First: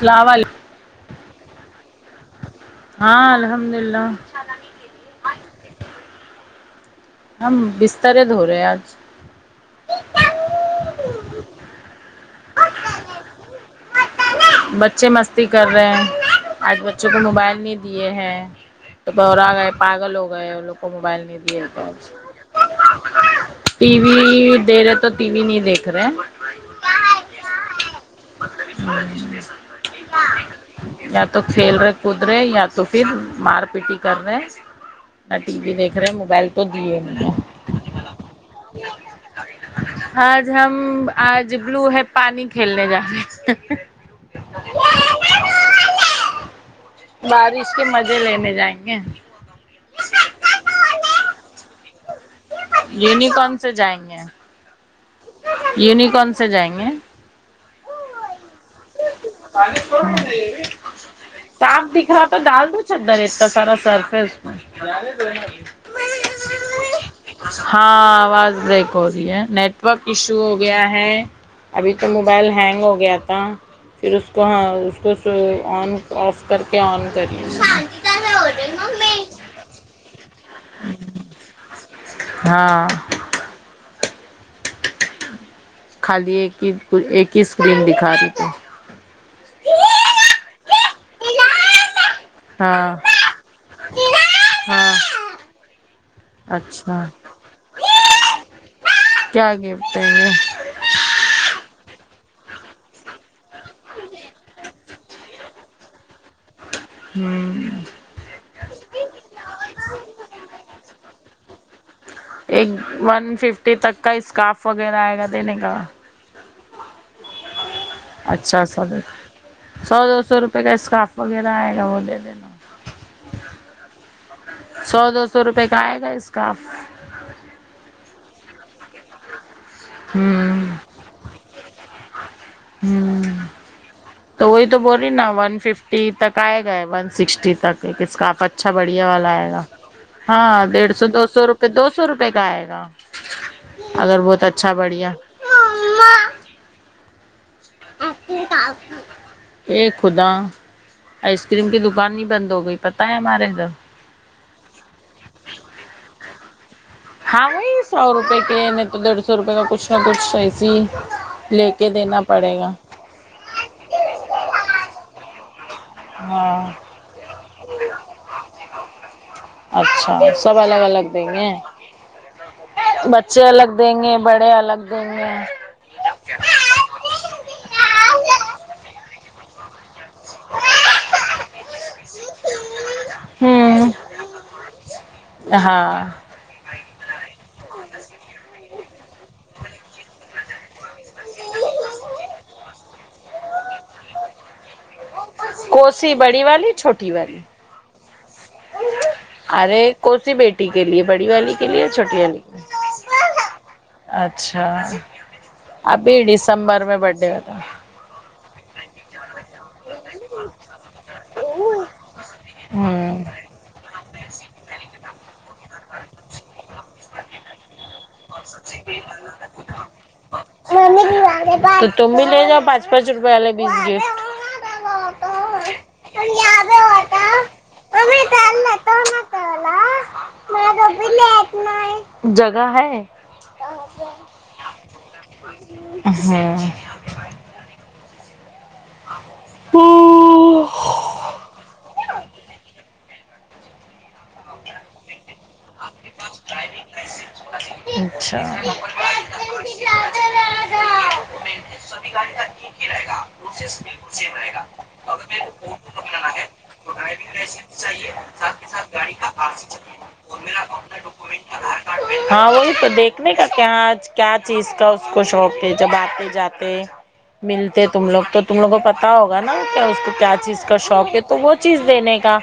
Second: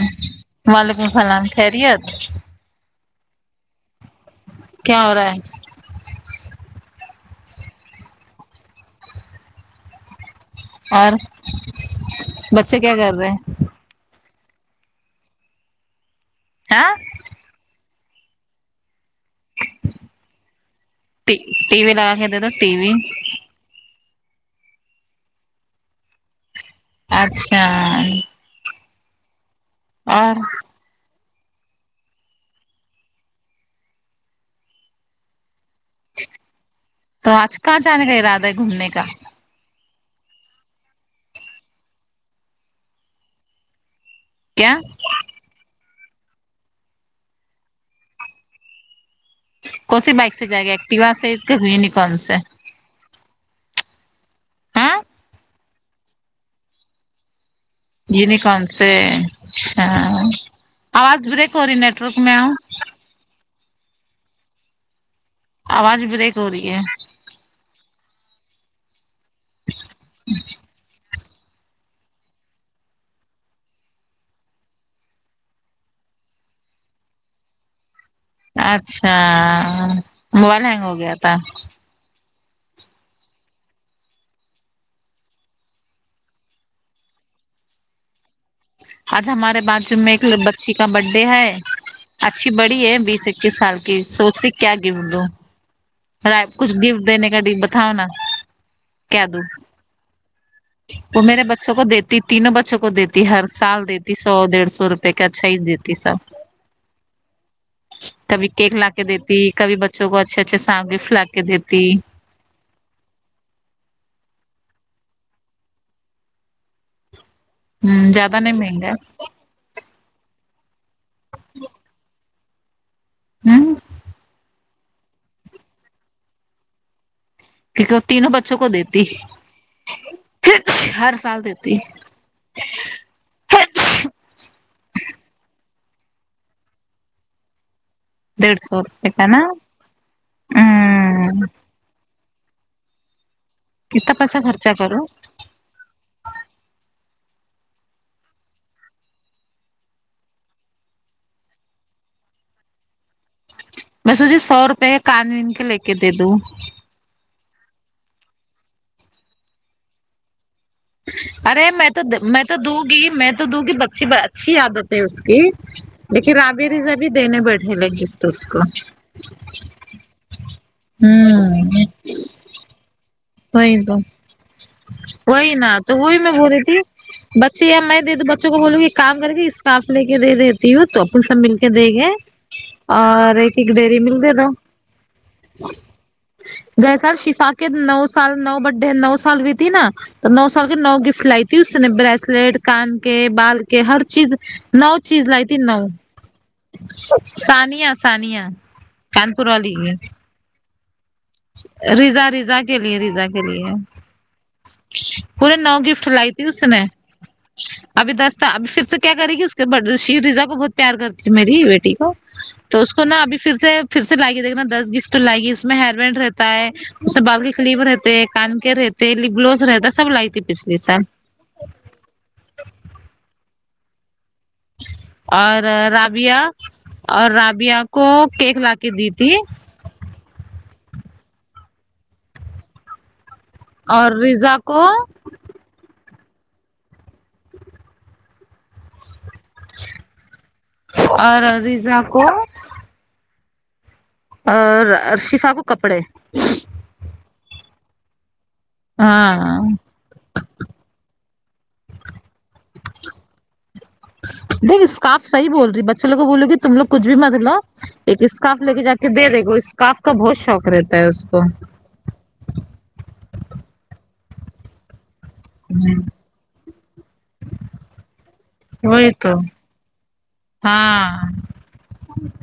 اسلام علیکم وعلیکم السلام خیریت ہاں الحمد اللہ کیا ہو رہا ہے ہم بسترے دھو رہے آج اور بچے کیا کر رہے بچے مستی کر رہے ہیں آج ہاں بچوں کو موبائل نہیں دیے ہیں تو بورا گئے پاگل ہو گئے وہ لوگ کو موبائل نہیں دیے ٹی تو وی لگا کے دے توا ٹی وی ٹی وی دے رہے تو ٹی وی نہیں دیکھ رہے اچھا اور [unintelligible] یا تو کھیل رہے کود رہے یا تو پھر مار پیٹی کر رہے میں ٹی وی دیکھ رہے موبائل تو دیے تو آج کہاں جانے کا ارادہ ہے گھومنے کا آج ہم آج بلو ہے پانی کھیلنے جا رہے کیا بارش کے مزے لینے جائیں گے کوسی بائک سے جائے گا ایکٹیوا سے یونیکن سے یونیکون سے جائیں گے ہاں یونیکون سے جائیں گے یینیکون سے اچھا آواز بریک ہو رہی ہے نیٹورک میں آؤں درہ اتنا سارا سرف ہے اس میں آواز بریک ہو رہی ہے ہاں آواز ہو رہی ہے نیٹ ورک ایشو ہو گیا ہے ابھی تو موبائل ہینگ ہو گیا تھا پھر اس کو ہاں اس کو آن آف کر کے آن کرے اچھا موبائل ہینگ ہو گیا تھا ہاں خالی ایک ہی ایک ہی اسکرین دکھا رہی تھی آج ہمارے باتھ روم میں ایک بچی کا برتھ ڈے ہے اچھی بڑی ہے ہاں بیس اکیس سال کی سوچتی کیا ہاں گفٹ دو کچھ گفٹ اچھا دینے کا بتاؤ نا کیا دوں گفٹ ہے یہ وہ میرے بچوں کو دیتی تینوں بچوں کو دیتی ہر سال دیتی سو ڈیڑھ سو روپئے کا اچھا ہی دیتی سب ہوں کبھی کیک لا کے دیتی کبھی بچوں کو اچھے اچھے سا گفٹ لا کے دیتی ایک ون ففٹی تک کا اسکارف وغیرہ آئے گا دینے کا زیادہ نہیں اچھا مہنگا سایک سو دو سو روپئے کا اسکارف وغیرہ آئے گا وہ دے دینا ہوں سو دو سو روپے کا آئے گا اسکاف کیونکہ وہ تینوں بچوں کو دیتی ہوں ہر سال دیتی ہوں تو وہی تو بول رہی نا ون ففٹی تک آئے گا ون سکسٹی تک اسکاف ڈیڑھ اچھا سو بڑھیا روپے کا والا نا آئے گا ہاں ڈیڑھ سو دو ہ سو روپے دو سو روپئے کا آئے گا کتنا اگر پیسہ بہت خرچا اچھا کرو بڑھیا [unintelligible] ا خدا آئس کریم کی دکان نہیں بند ہو گئی پتہ ہے ہمارے ادھر میں سوچی سو روپے کان وین کے لے کے دے دوں ہاں وہی سو روپے کے نہیں تو ڈیڑھ سو روپئے کا کچھ نہ کچھ ایسی ہی ارے میں تو میں تو دوں گی میں تو تو دکی بچی اچھی عادت ہے اس کی لیکن راب ہاں رضا بھی دینے بیٹھے لے گفٹ اس کو اچھا سب الگ الگ دیں گے ہوں بچچے الگ وہی دیں تو گے بڑے الگ دیں گے وہی نا تو وہ بھی میں بول رہی تھی بچے یا میں دے د بچوں کو بولوں گی کہ کام کر کے کاف لے کے دے دیتی ہوں توپل سب مل کے دے گئے اور ایک ایک ہوں ڈیری ملک دے دو ہاں گئے سر شفا کے نو سال نو بڈے نو سال ہوئی تھی نا تو نو سال کے نو گفٹ لائی تھی اس نے بریسلیٹ کان کے بال کے ہر چیز نو چیز لائی تھی نو کوسی بڑی والی چھوٹی والی سانیا سانیا چانانپور والی ارے ہے کوسی بیٹی کے لیے بڑی والی کے لیے چھوٹی ریضا والی ریضا کے لیے ریضا کے لیے اچھا پورے نو گفٹ ابھی لائی تھی اس نے دسمبر میں برتھ ڈے ہوتا ابھی دس اب پھر سے کیا کرے گی اس کے شی رضا کو بہت پیار کرتی میری بیٹی کو تو اس کو نا ہوں ابھی پھر سے پھر سے لائیگی دیکنا دس گفٹ لائیگی اس میں ہیر بینڈ رہتا ہے اس میں بال کی قلیف رہتا کان کے رہتے لبلوز رہتا سب لائی تھی پچھلیے سال ممی والے تو تم بھی لے جاؤ پانچ پانچ روپے والے بس گفٹ اور رابیا اور رابیا کو کیک لا کے دی تھی جگہ ہے اور ریزا کو ہوں ہاں اور ریضا کو اور شفا کو کپڑے اچھا ہاں [unintelligible] دیک اسکاف صحیح بول رہی بچوںوگ بولو گ کہ تم لو کچھ بھی مت لو ایک اسکاف لے کے جا کے دے دے گے اسکاف کا بہت شوق رہتا ہے اس کو ہاں وہی تو دیکھنے کا کیا کیا چیز کا اس کو شوق کے جب آتے جاتے ملتے تم لوگ تو تم لوگ کو پتہ وہی تو ہوگا نا کیا اس کو کیا چیز کا شوق ہاں ہے تو چیز دینے کا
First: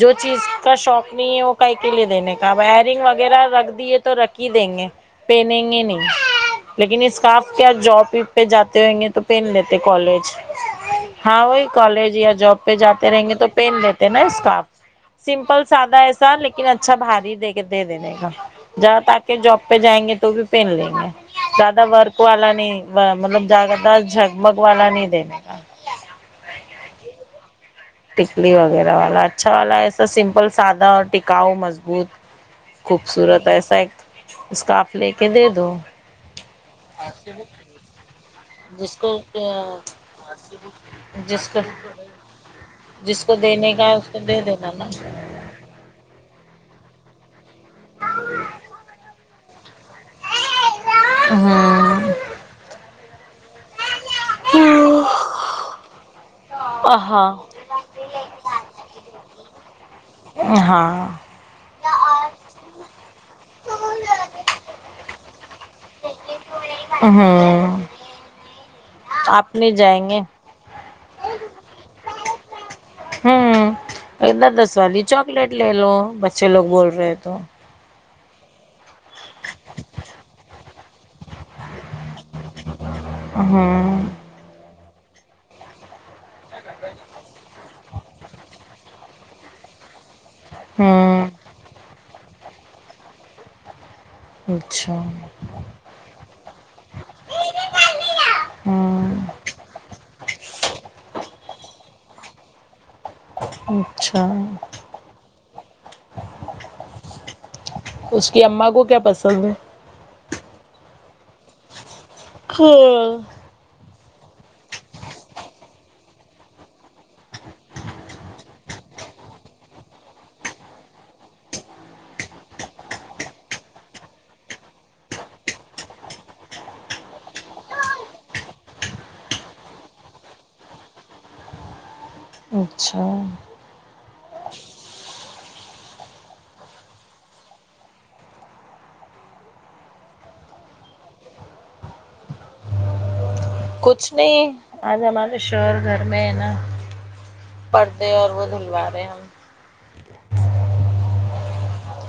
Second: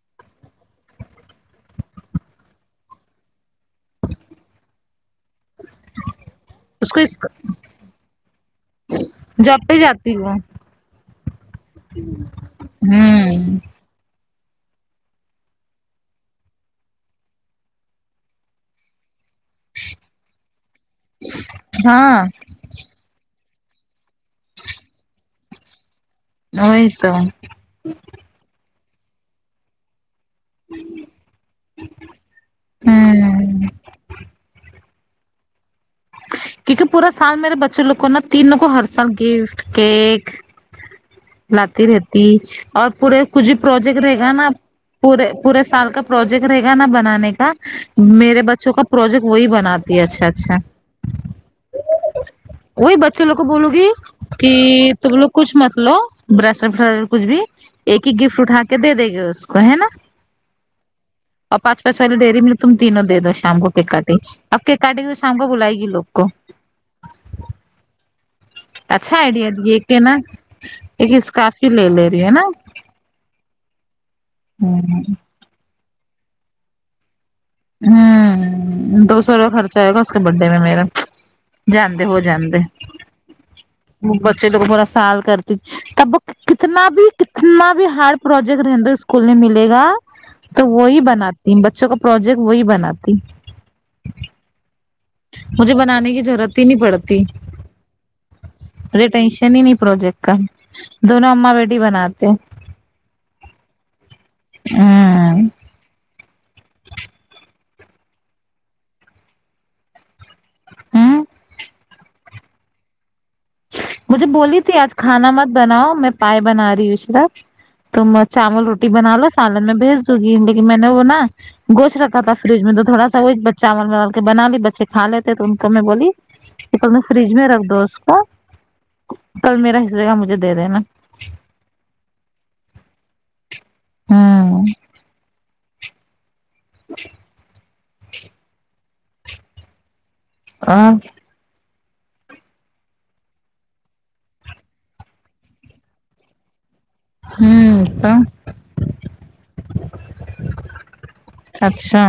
جو چیز کا شوق نہیں ہے وہ کائی کے لیے دینے کا اب ایئرنگ وغیرہ رکھ دیے تو رکھ ہی دیں گے پہنیں گے نہیں اس لیکن کو اسکاف کیا جاب پہ جاتے ہویں گے تو پہن جاب پہ لیتے جاتی کالج وہ ہاں وہی کالج یا جاب پہ جاتے رہیں گے تو ہوں پین دیتے اسکارف سمپل سادہ ایسا لیکن اچھا بھاری دے کے دے دینے کا جذدا آ کے جاب پہ جائیں گے تو بھی پہن لیں گے زیادہ ورک ہاں والا نہیں مطلب زیادہ ت جگ بگ والا نہیں دنے گ نہیں تو ٹکلی وغیرہ والا اچھا والا ہے ا سمپل سادہ اور ٹکاؤ مضبوط خوبصورت ایسا ایک اسکاف لے کے دے دو کیونکہ پورا سال میرے بچوں لوگ کو نا تینوں کو ہر سال گفٹ کیک جس کو لاتی رہتی اور پورے جس کو کچھ بھی دینے کا ہے پروجیکٹ اس رہے کو گا دے نا دینا پورے پورے سال کا پروجیکٹ رہے گا نا بنانے کا میرے بچوں کا پروجیکٹ وہی بناتی ہے اچھا اچھا ہاں وہی بچے لوگ کو بولو گی کہ تم لوگ کچھ مت لو برسٹ ف کچھ ہاں بھی ایک ہی گفٹ اٹھا کے دے دے گے اس کو ہے نا ہاں اور پانچ پانچ والی ڈیری میں تم تینوں دے دو شام کو کیک کاٹی اب کیک کاٹے گی تو شام کو بلائے گی لوگ کو ہوں اچھا آئیڈیا آپ نہیں دیے کہ جائیں نا گے ایک اسکاف ہی لے لے رہی ہے نا انا دس والی ہوں چاکلیٹ لے لو بچے لوگ بول رہے تو ہوں دو سو روپئے خرچہ آئے گا اس کے بڈ ڈے میں میرا جاندے ہو جاندے ہوں بچے لوگ پورا سال کرتی تب کتنا بھی کتنا بھی ہارڈ پروجیکٹ رہندے اسکول میں ملے گا تو وہی ہوں بناتی بچوں کا پروجیکٹ وہی بناتی اچھا مجھے بنانے کی ضرورت ہی نہیں پڑتی مجھے ہوں ٹینشن ہی نہیں پروجیکٹ کا دونوں امما بیٹی بناتے ہے اچھا اس کی اماں کو کیا پسند ہے ہوں ہھ مجھے بولی تھی آج کھانا مت بناؤ میں پائے بنا رہی ہوں اس تم چاول روٹی بنا لو سالن میں بھیج دوں گی لیکن میں نے وہ نا گوشت رکھا تھا فریج میں تو تھوڑا سا وہ ایک بچہ چاول کے بنا لی بچے کا لیتے تو ان کو میں بولی کل میں فریج میں رکھ دو اس کو کل میرے حصہ کا مجھے دے دینا اچھا ہاں آ کچھ نہیں آج ہمارے شوہر گھر میں ہے نا ہوں پردے تو اور وہ دلوا رہے ہم اچھا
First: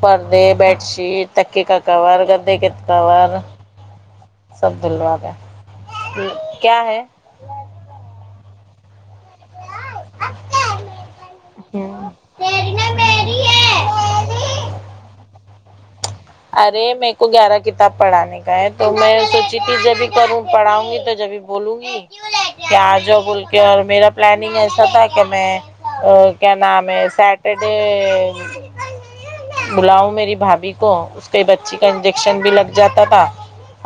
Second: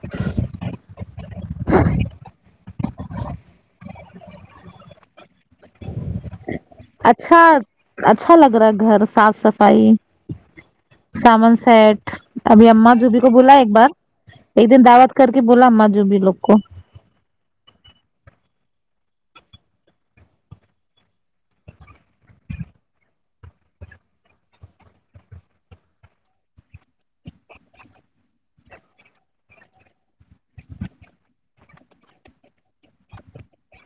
پردے بیڈ شیٹ تکے کا کور گدے کے کور سب دلوا رے کیا ہے اچھا اچھا لگ رہا ہے گھر صاف صفائی سامن ہوں سیٹ ابھی تیری نہ امما جوبی کو میری بولا ایک بار ایک ہے دن دعوت کر کے بولا اما جو بھی لوگ کو ارے میں کو گیارہ کتاب پڑھانے کا ہے تو میں سوچی تھی جب ھی کروں پڑھاؤں گی تو جب ھی بولوں گی کیا جاؤ بول کے اور میرا پلاننگ ایسا تھا کہ میں کیا نام ہے سٹرڈے بلاؤ میری بھابھی کو اس کے بچی کا انجیکشن بھی لگ جاتا تھا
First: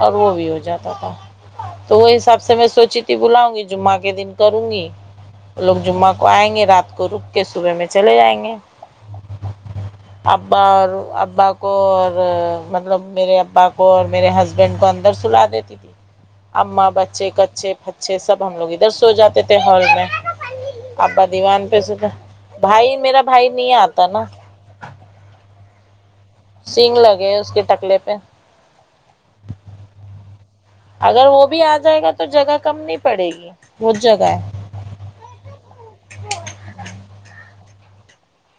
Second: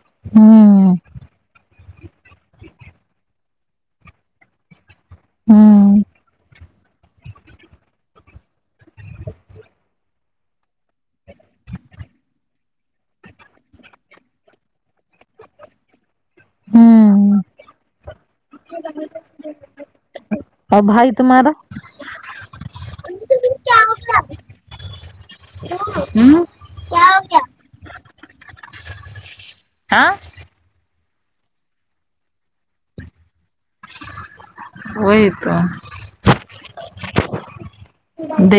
اور وہ بھی ہو جاتا ہوں تھا تو وہ حساب سے میں سوچی تھی بلاؤں گی جمعہ کے دن کروں گی وہ لوگ ہوں جمعہ کو آئیں گے رات کو رک کے صبح میں چلے جائیں گے ابا اور ابا کو مطلب میرے ابا کو اور میرے ہسبینڈ کو اندر سولا دیتی تھی اما بچے ہوں کچے پچے سب ہم لوگ ادھر سو جاتے تھے ہال میں اور بھائی ابا تمہارا دیوان پہ سوتے بھائی میرا بھائی نہیں آتا نا ہمم سینگ لگے ہے اس کے ٹکلے پہ ہاں اگر وہ بھی آ جائے گا تو جگہ کم نہیں پڑے گی بہت جگہ ہے وہی تو ہے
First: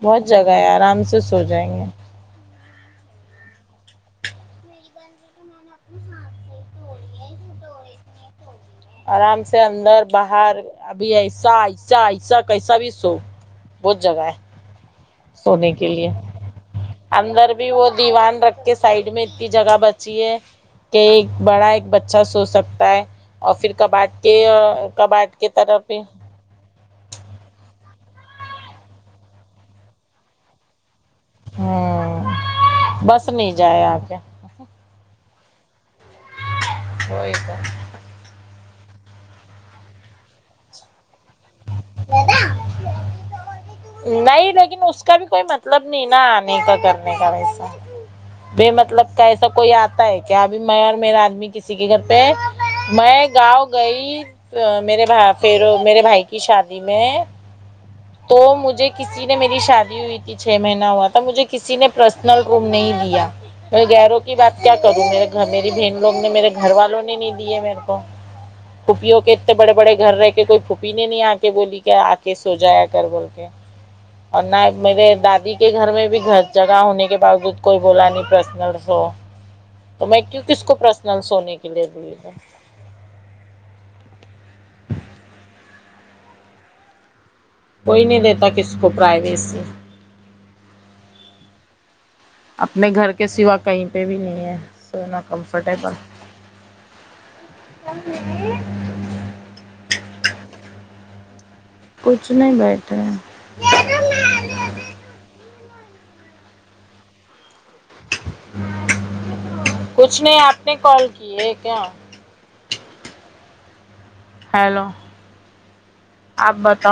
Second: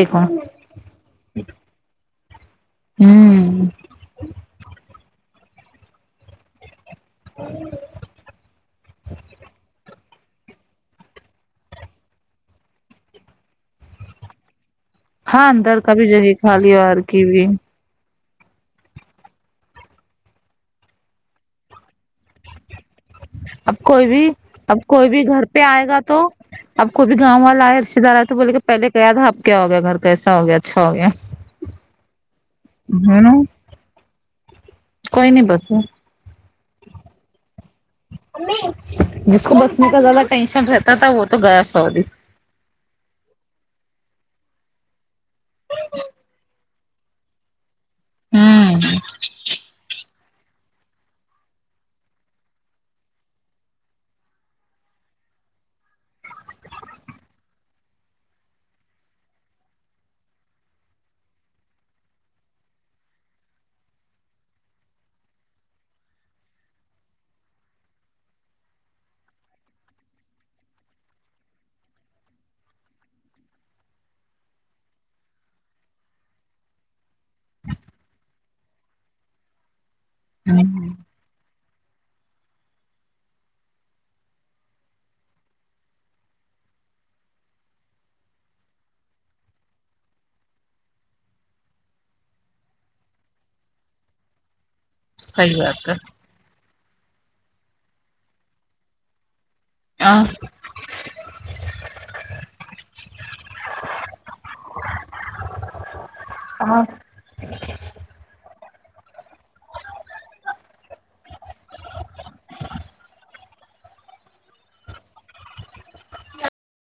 بہت جگہ ہیں آرام سے سو جائیں گے ہمم میری بن رہی تو میں نے اپنے ہاتھ سے ہی توڑی ہے اسے توڑے اتنی توڑی آرام سے اندر باہر ابھی ایسہ ایسہ ایسہ کیسا بھی سو بہت جگہ ہے ہاں سونے اندر کے کا لیے بھی جگہ خالی اور کی اندر بھی وہ دیوان رکھ کے سائڈ میں اتنی جگہ بچی ہے کہ ایک بڑا ایک بچہ سو سکتا ہے اور پھر اب کوئی کبٹ بھی کے کبٹ کے طرف بھی آپ کوئی بھی گاؤں والا ہے رشتے دار ائے تو بولے کہ پہلے گیا تھا اب کیا ہو گیا گھر کیسا ہو گیا اچھا ہو گیا ہوں ہے بس نا نہیں جائے آ کے کوئی نہیں بس وہی تو جس کو بسنے کا زیادہ ٹینشن رہتا تھا وہ تو گیا سوودی نہیں لیکن اس کا بھی کوئی مطلب نہیں نا آنے کا کرنے کا ویسا بے ہوں مطلب کہے تو کوئی آتا ہے کیا ابھی میں اور میرا آدمی کسی کے گھر پہ میں گاؤں گئی میرے بھ پھر میرے بھائی کی شادی میں تو مجھے کسی نے میری شادی ہوئی تو چھ مہینہ ہوا تھا مجھے کسی نے پرسنل روم نہیں دیا میں گیروں کی بات کیا کروں میرے گھر میری بہن لوگ نے میرے گھر والوں نے نہیں دیے میرے کو پھوپھیوں کے اتنے بڑے بڑے گھر رہے کے کوئی پھوپھی نے نہیں آ کے بولی کیا آ کے سو جایا گٹ بول کے اور نہ میرے دادی کے گھر میں بھی ہر جگہ میرے باوجود کو بولا پرسنل سو تو میں کیوں کس کو پرسنل سونے کے لیے بولیگا کوئی نہیں دیتا کسی کو پرائیویسی اپنے گھر کے سوا کہیں پہ بھی نہیں ہے سونا صحیح بات کمفرٹیبل [unintelligible] کچھ نہیں بیٹھ رہی ہاں کچھ نہیں آپ نے کال کی ہے کیا ہیلو آپ بتاؤ